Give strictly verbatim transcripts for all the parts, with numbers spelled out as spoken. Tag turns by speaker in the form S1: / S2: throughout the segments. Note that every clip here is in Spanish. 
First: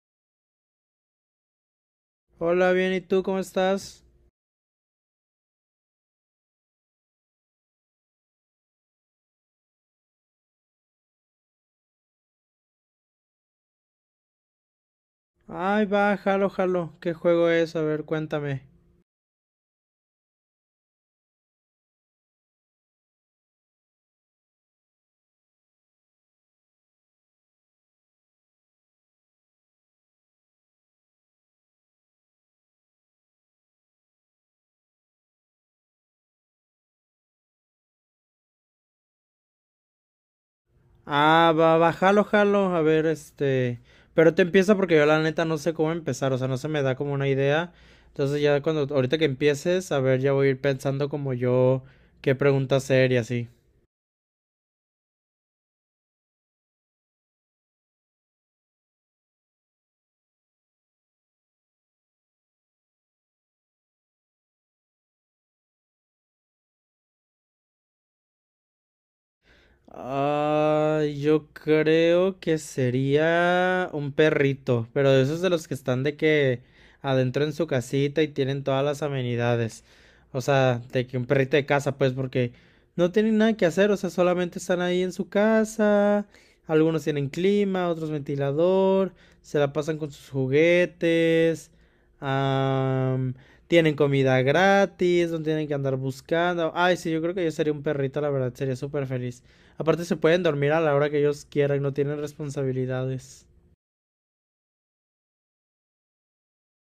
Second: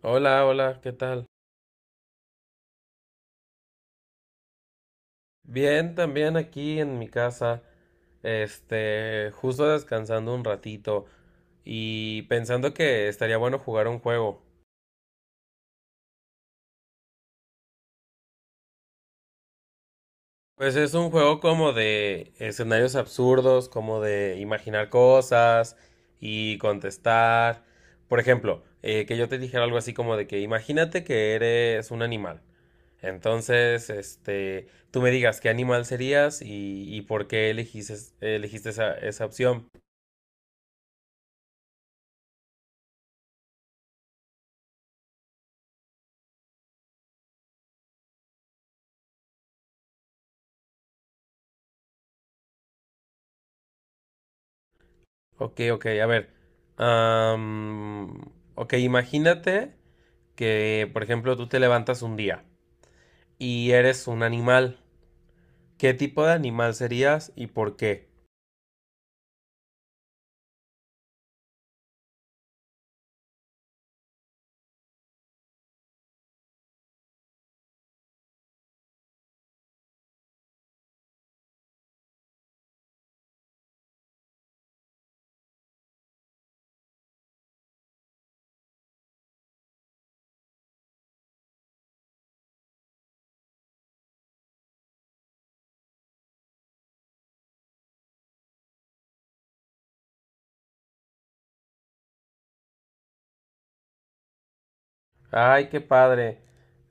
S1: Hola, hola, ¿qué tal?
S2: Hola, bien, ¿y tú cómo estás?
S1: Bien, también aquí en mi casa, este, justo descansando un ratito y pensando que estaría bueno jugar un juego.
S2: Ay, va, jalo, jalo. ¿Qué juego es? A ver, cuéntame.
S1: Pues es un juego como de escenarios absurdos, como de imaginar cosas y contestar. Por ejemplo, eh, que yo te dijera algo así como de que imagínate que eres un animal. Entonces, este, tú me digas qué animal serías y, y por qué elegiste, elegiste esa, esa opción.
S2: Ah, va, va, jalo, jalo. A ver, este. Pero te empieza porque yo la neta no sé cómo empezar, o sea, no se me da como una idea. Entonces ya cuando, ahorita que empieces, a ver, ya voy a ir pensando como yo qué pregunta hacer y así.
S1: Ok, ok, a ver. am, ok, imagínate que, por ejemplo, tú te levantas un día y eres un animal. ¿Qué tipo de animal serías y por qué?
S2: Ah, yo creo que sería un perrito, pero de esos de los que están de que adentro en su casita y tienen todas las amenidades. O sea, de que un perrito de casa, pues, porque no tienen nada que hacer, o sea, solamente están ahí en su casa. Algunos tienen clima, otros ventilador, se la pasan con sus juguetes, am, tienen comida gratis, no tienen que andar buscando. Ay, sí, yo creo que yo sería un perrito, la verdad, sería súper feliz. Aparte se pueden dormir a la hora que ellos quieran, no tienen responsabilidades.
S1: Ay, qué padre.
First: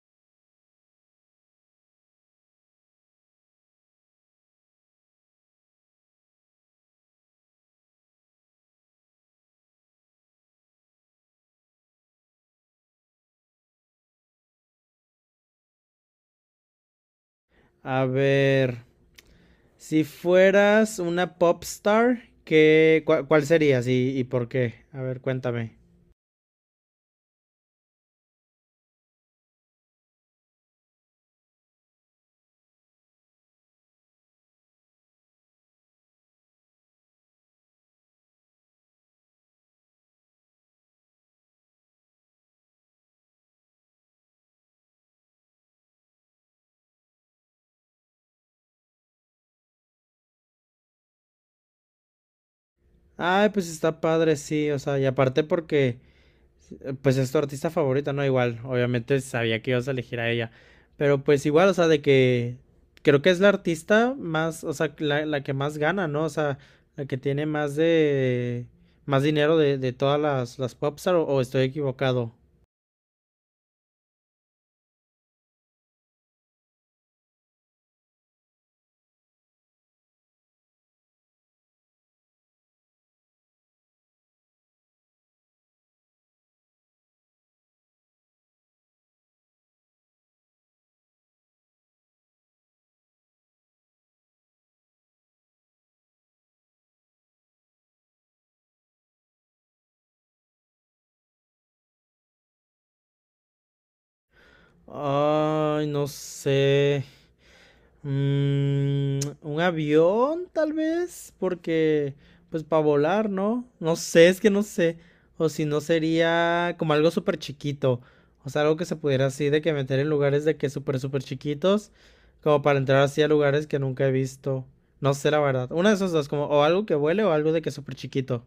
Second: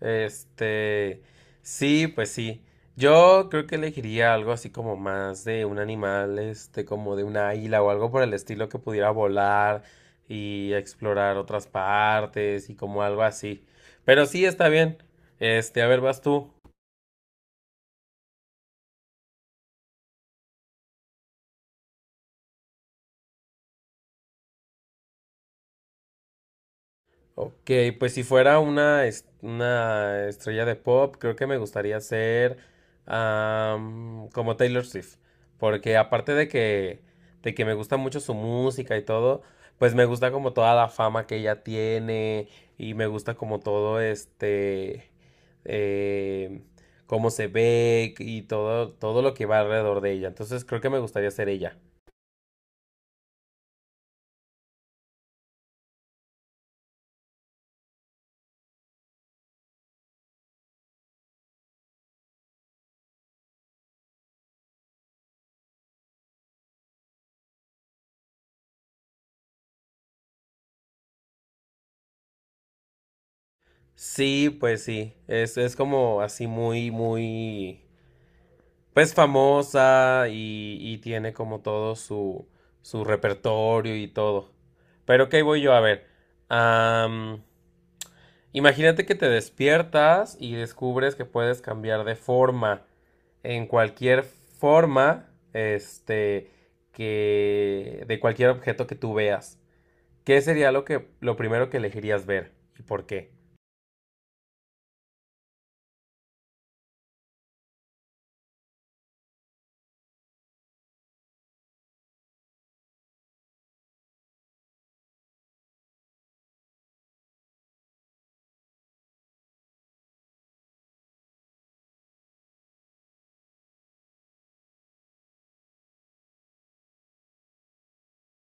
S1: Este, sí, pues sí. Yo creo que elegiría algo así como más de un animal, este, como de una águila o algo por el estilo que pudiera volar y explorar otras partes y como algo así. Pero sí, está bien. Este, a ver, vas tú.
S2: A ver, si fueras una pop star, ¿qué, cua- ¿cuál serías y, y por qué? A ver, cuéntame.
S1: Ok, pues si fuera una, es- una estrella de pop, creo que me gustaría ser am, como Taylor Swift, porque aparte de que, de que me gusta mucho su música y todo, pues me gusta como toda la fama que ella tiene y me gusta como todo este, eh, cómo se ve y todo, todo lo que va alrededor de ella. Entonces creo que me gustaría ser ella.
S2: Ay, pues está padre, sí, o sea, y aparte porque eh, pues es tu artista favorita, ¿no? Igual, obviamente sabía que ibas a elegir a ella. Pero pues igual, o sea, de que creo que es la artista más, o sea, la, la que más gana, ¿no? O sea, la que tiene más de, más dinero de, de todas las, las popstar, o, o estoy equivocado.
S1: Sí, pues sí, es, es como así muy, muy... pues famosa y, y tiene como todo su, su repertorio y todo. Pero ¿qué voy yo a ver? am, Imagínate que te despiertas y descubres que puedes cambiar de forma. En cualquier forma, este, que, de cualquier objeto que tú veas. ¿Qué sería lo que, lo primero que elegirías ver? ¿Y por qué?
S2: Ay, no sé. Mm, un avión, tal vez, porque, pues para volar, ¿no? No sé, es que no sé. O si no sería como algo súper chiquito. O sea, algo que se pudiera así de que meter en lugares de que súper, súper chiquitos. Como para entrar así a lugares que nunca he visto. No sé, la verdad. Una de esas dos, como o algo que vuele o algo de que es súper chiquito.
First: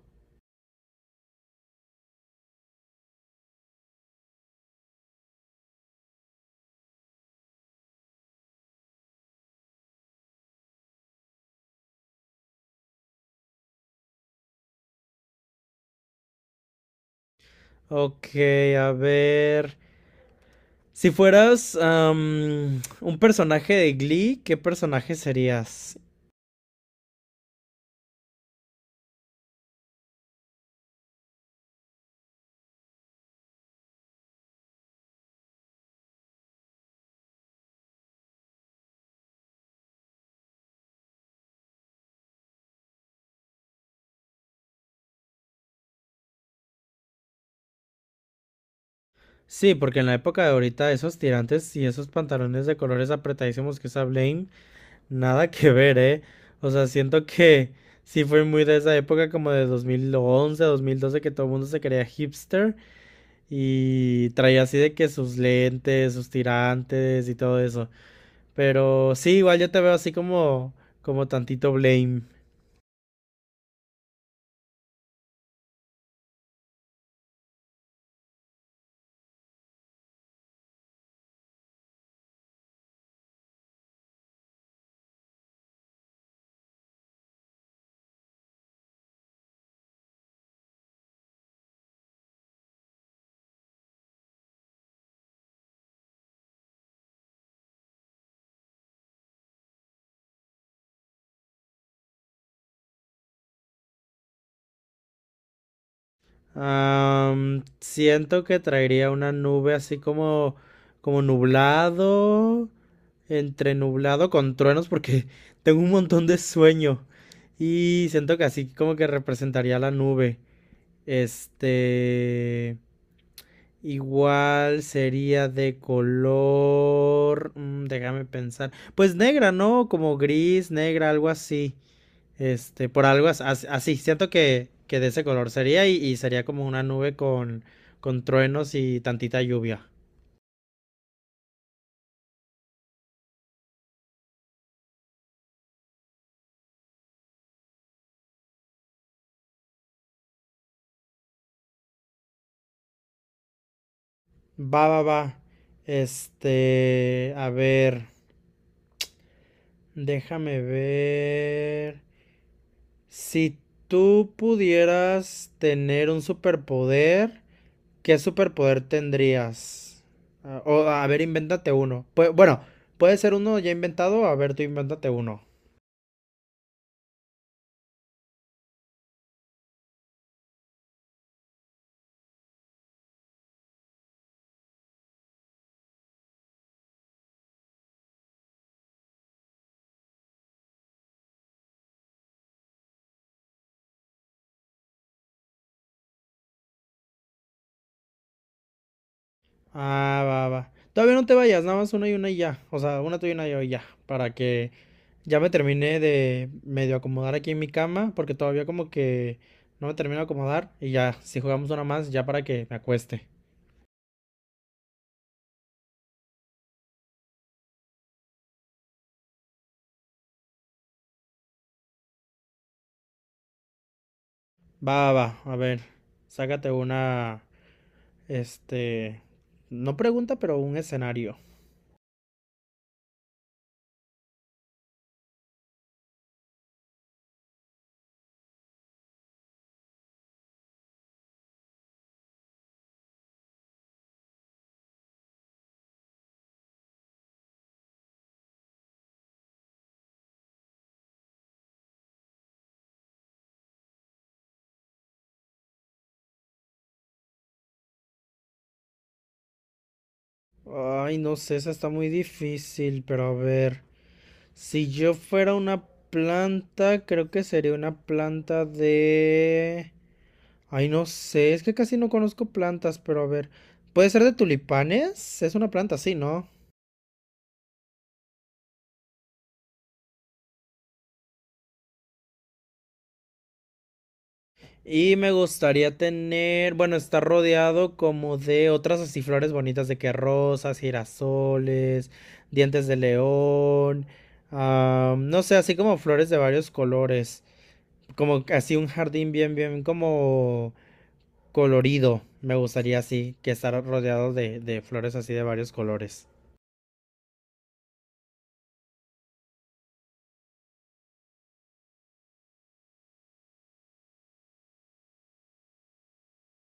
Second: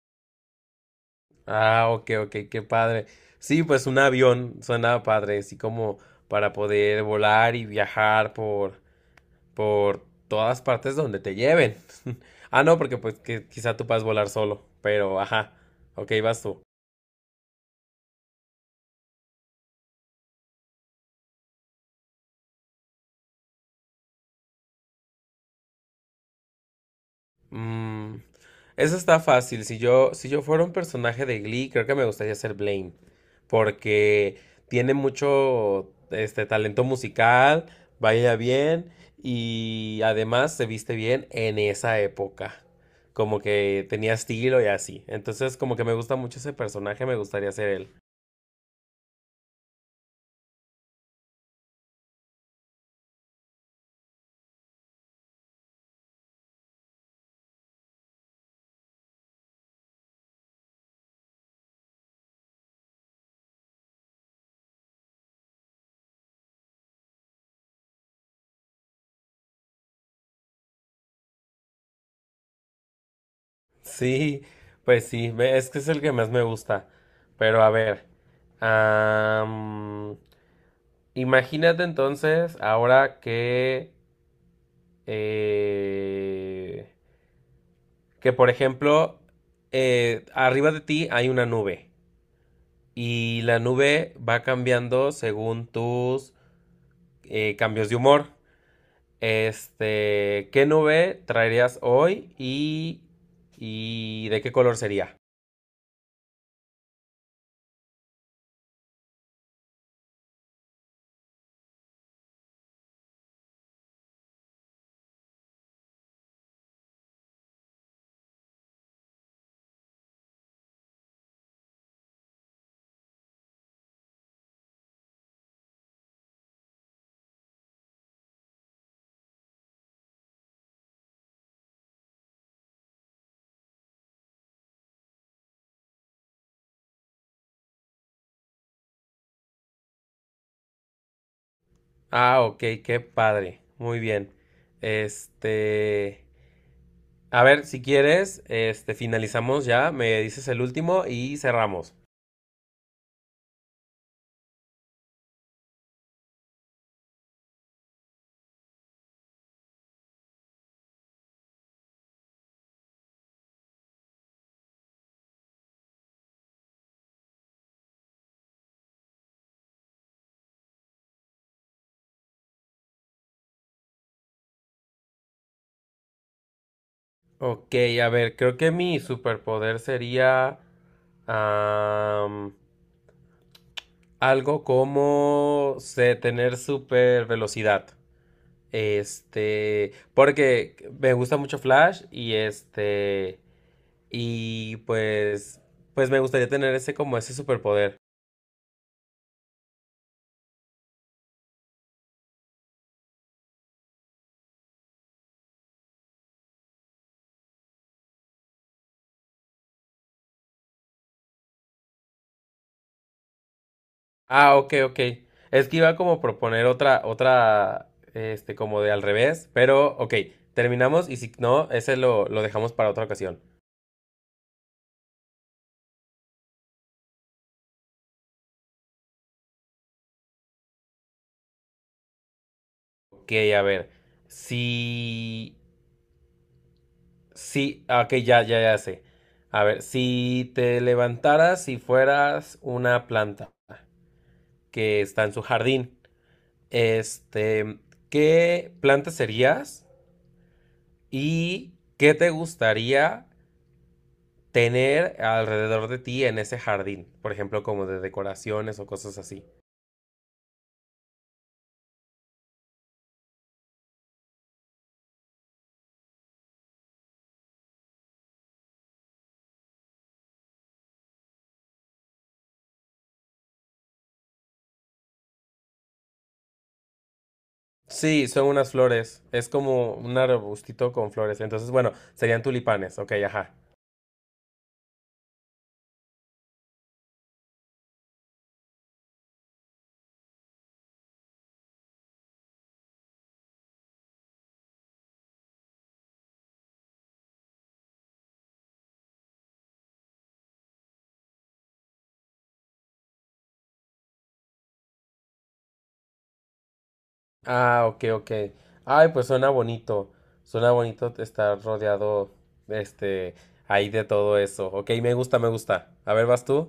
S1: Ah, ok, ok, qué padre. Sí, pues un avión suena padre, así como para poder volar y viajar por, por todas partes donde te lleven. Ah, no, porque pues que quizá tú puedas volar solo, pero ajá. Ok, vas tú.
S2: Ok, a ver. Si fueras am, un personaje de Glee, ¿qué personaje serías?
S1: Mm, eso está fácil. Si yo, si yo fuera un personaje de Glee, creo que me gustaría ser Blaine. Porque tiene mucho este talento musical, baila bien y además se viste bien en esa época. Como que tenía estilo y así. Entonces, como que me gusta mucho ese personaje, me gustaría ser él.
S2: Sí, porque en la época de ahorita esos tirantes y esos pantalones de colores apretadísimos que usa Blame, nada que ver, ¿eh? O sea, siento que sí fue muy de esa época como de dos dos mil once, dos mil doce, que todo el mundo se creía hipster y traía así de que sus lentes, sus tirantes y todo eso. Pero sí, igual yo te veo así como como tantito Blame.
S1: Sí, pues sí, ve- es que es el que más me gusta. Pero a ver. am, Imagínate entonces ahora que, eh, que por ejemplo, eh, arriba de ti hay una nube y la nube va cambiando según tus eh, cambios de humor. Este, ¿qué nube traerías hoy y, y de qué color sería?
S2: Am, siento que traería una nube así como como nublado entre nublado con truenos porque tengo un montón de sueño y siento que así como que representaría la nube. Este, igual sería de color, mm, déjame pensar, pues negra, ¿no? Como gris, negra, algo así. Este, por algo as- as- así, siento que, que de ese color sería, y, y sería como una nube con, con truenos y tantita lluvia.
S1: Ah, ok, qué padre. Muy bien. Este, a ver, si quieres, este, finalizamos ya, me dices el último y cerramos.
S2: Va, va, va. Este, a ver. Déjame ver. Si tú pudieras tener un superpoder, ¿qué superpoder tendrías? Ah, o, a ver, invéntate uno. Pue- bueno, puede ser uno ya inventado. A ver, tú invéntate uno.
S1: Ok, a ver, creo que mi superpoder sería am, algo como sé, tener super velocidad. Este, porque me gusta mucho Flash y este, y pues, pues me gustaría tener ese como ese superpoder.
S2: Ah, va, va. Todavía no te vayas, nada más una y una y ya. O sea, una tú y una yo y ya. Para que ya me termine de medio acomodar aquí en mi cama, porque todavía como que no me termino de acomodar. Y ya, si jugamos una más, ya para que me acueste.
S1: Ah, ok, ok. Es que iba como a proponer otra, otra, este, como de al revés, pero ok, terminamos y si no, ese lo, lo dejamos para otra ocasión.
S2: Va, va, a ver, sácate una, este, no pregunta, pero un escenario.
S1: Ok, a ver. Si. Si. ah, Ok, ya, ya, ya sé. A ver, si te levantaras y fueras una planta que está en su jardín, este, ¿qué planta serías y qué te gustaría tener alrededor de ti en ese jardín? Por ejemplo, como de decoraciones o cosas así.
S2: Ay, no sé, esa está muy difícil, pero a ver, si yo fuera una planta, creo que sería una planta de... Ay, no sé, es que casi no conozco plantas, pero a ver, ¿puede ser de tulipanes? Es una planta, sí, ¿no?
S1: Sí, son unas flores. Es como un arbustito con flores. Entonces, bueno, serían tulipanes. Ok, ajá.
S2: Y me gustaría tener, bueno, estar rodeado como de otras así flores bonitas de que rosas, girasoles, dientes de león, ah, no sé, así como flores de varios colores, como así un jardín bien, bien como colorido, me gustaría así, que estar rodeado de, de flores así de varios colores.
S1: Ah, ok, ok. Ay, pues suena bonito. Suena bonito estar rodeado, este, ahí de todo eso. Ok, me gusta, me gusta. A ver, ¿vas tú?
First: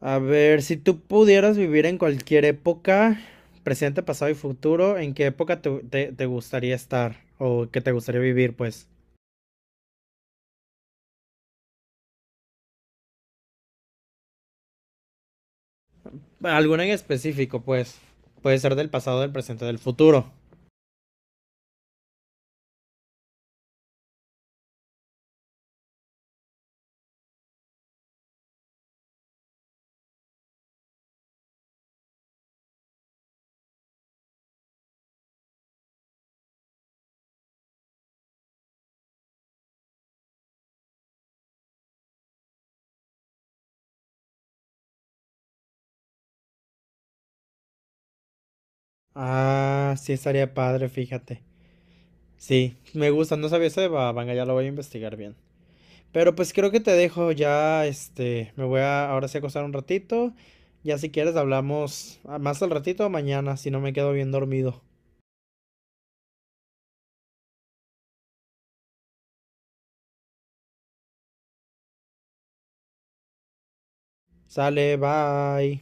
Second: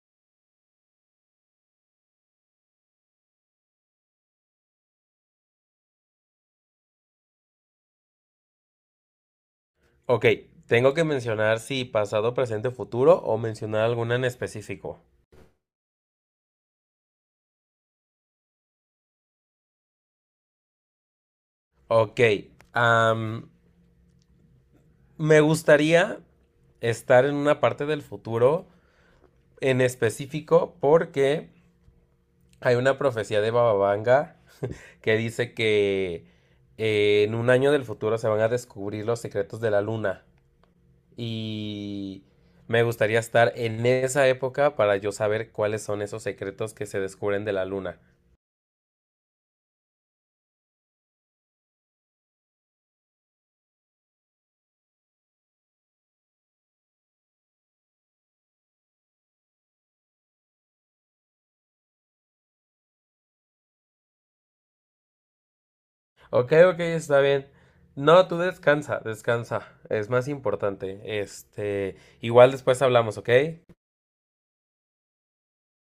S2: A ver, si tú pudieras vivir en cualquier época, presente, pasado y futuro, ¿en qué época te, te te gustaría estar o que te gustaría vivir, pues?
S1: Ok, tengo que mencionar si pasado, presente, futuro o mencionar alguna en específico.
S2: Alguna en específico, pues. Puede ser del pasado, del presente, del futuro.
S1: Ok, am, me gustaría estar en una parte del futuro en específico porque hay una profecía de Bababanga que dice que eh, en un año del futuro se van a descubrir los secretos de la luna y me gustaría estar en esa época para yo saber cuáles son esos secretos que se descubren de la luna.
S2: Ah, sí estaría padre, fíjate. Sí, me gusta, no sabía eso de Bababanga, ya lo voy a investigar bien. Pero pues creo que te dejo ya, este, me voy a ahora sí a acostar un ratito. Ya si quieres hablamos ah, más al ratito o mañana, si no me quedo bien dormido.
S1: Ok, ok, está bien. No, tú descansa, descansa. Es más importante. Este, igual después hablamos, ¿ok?
S2: Sale, bye.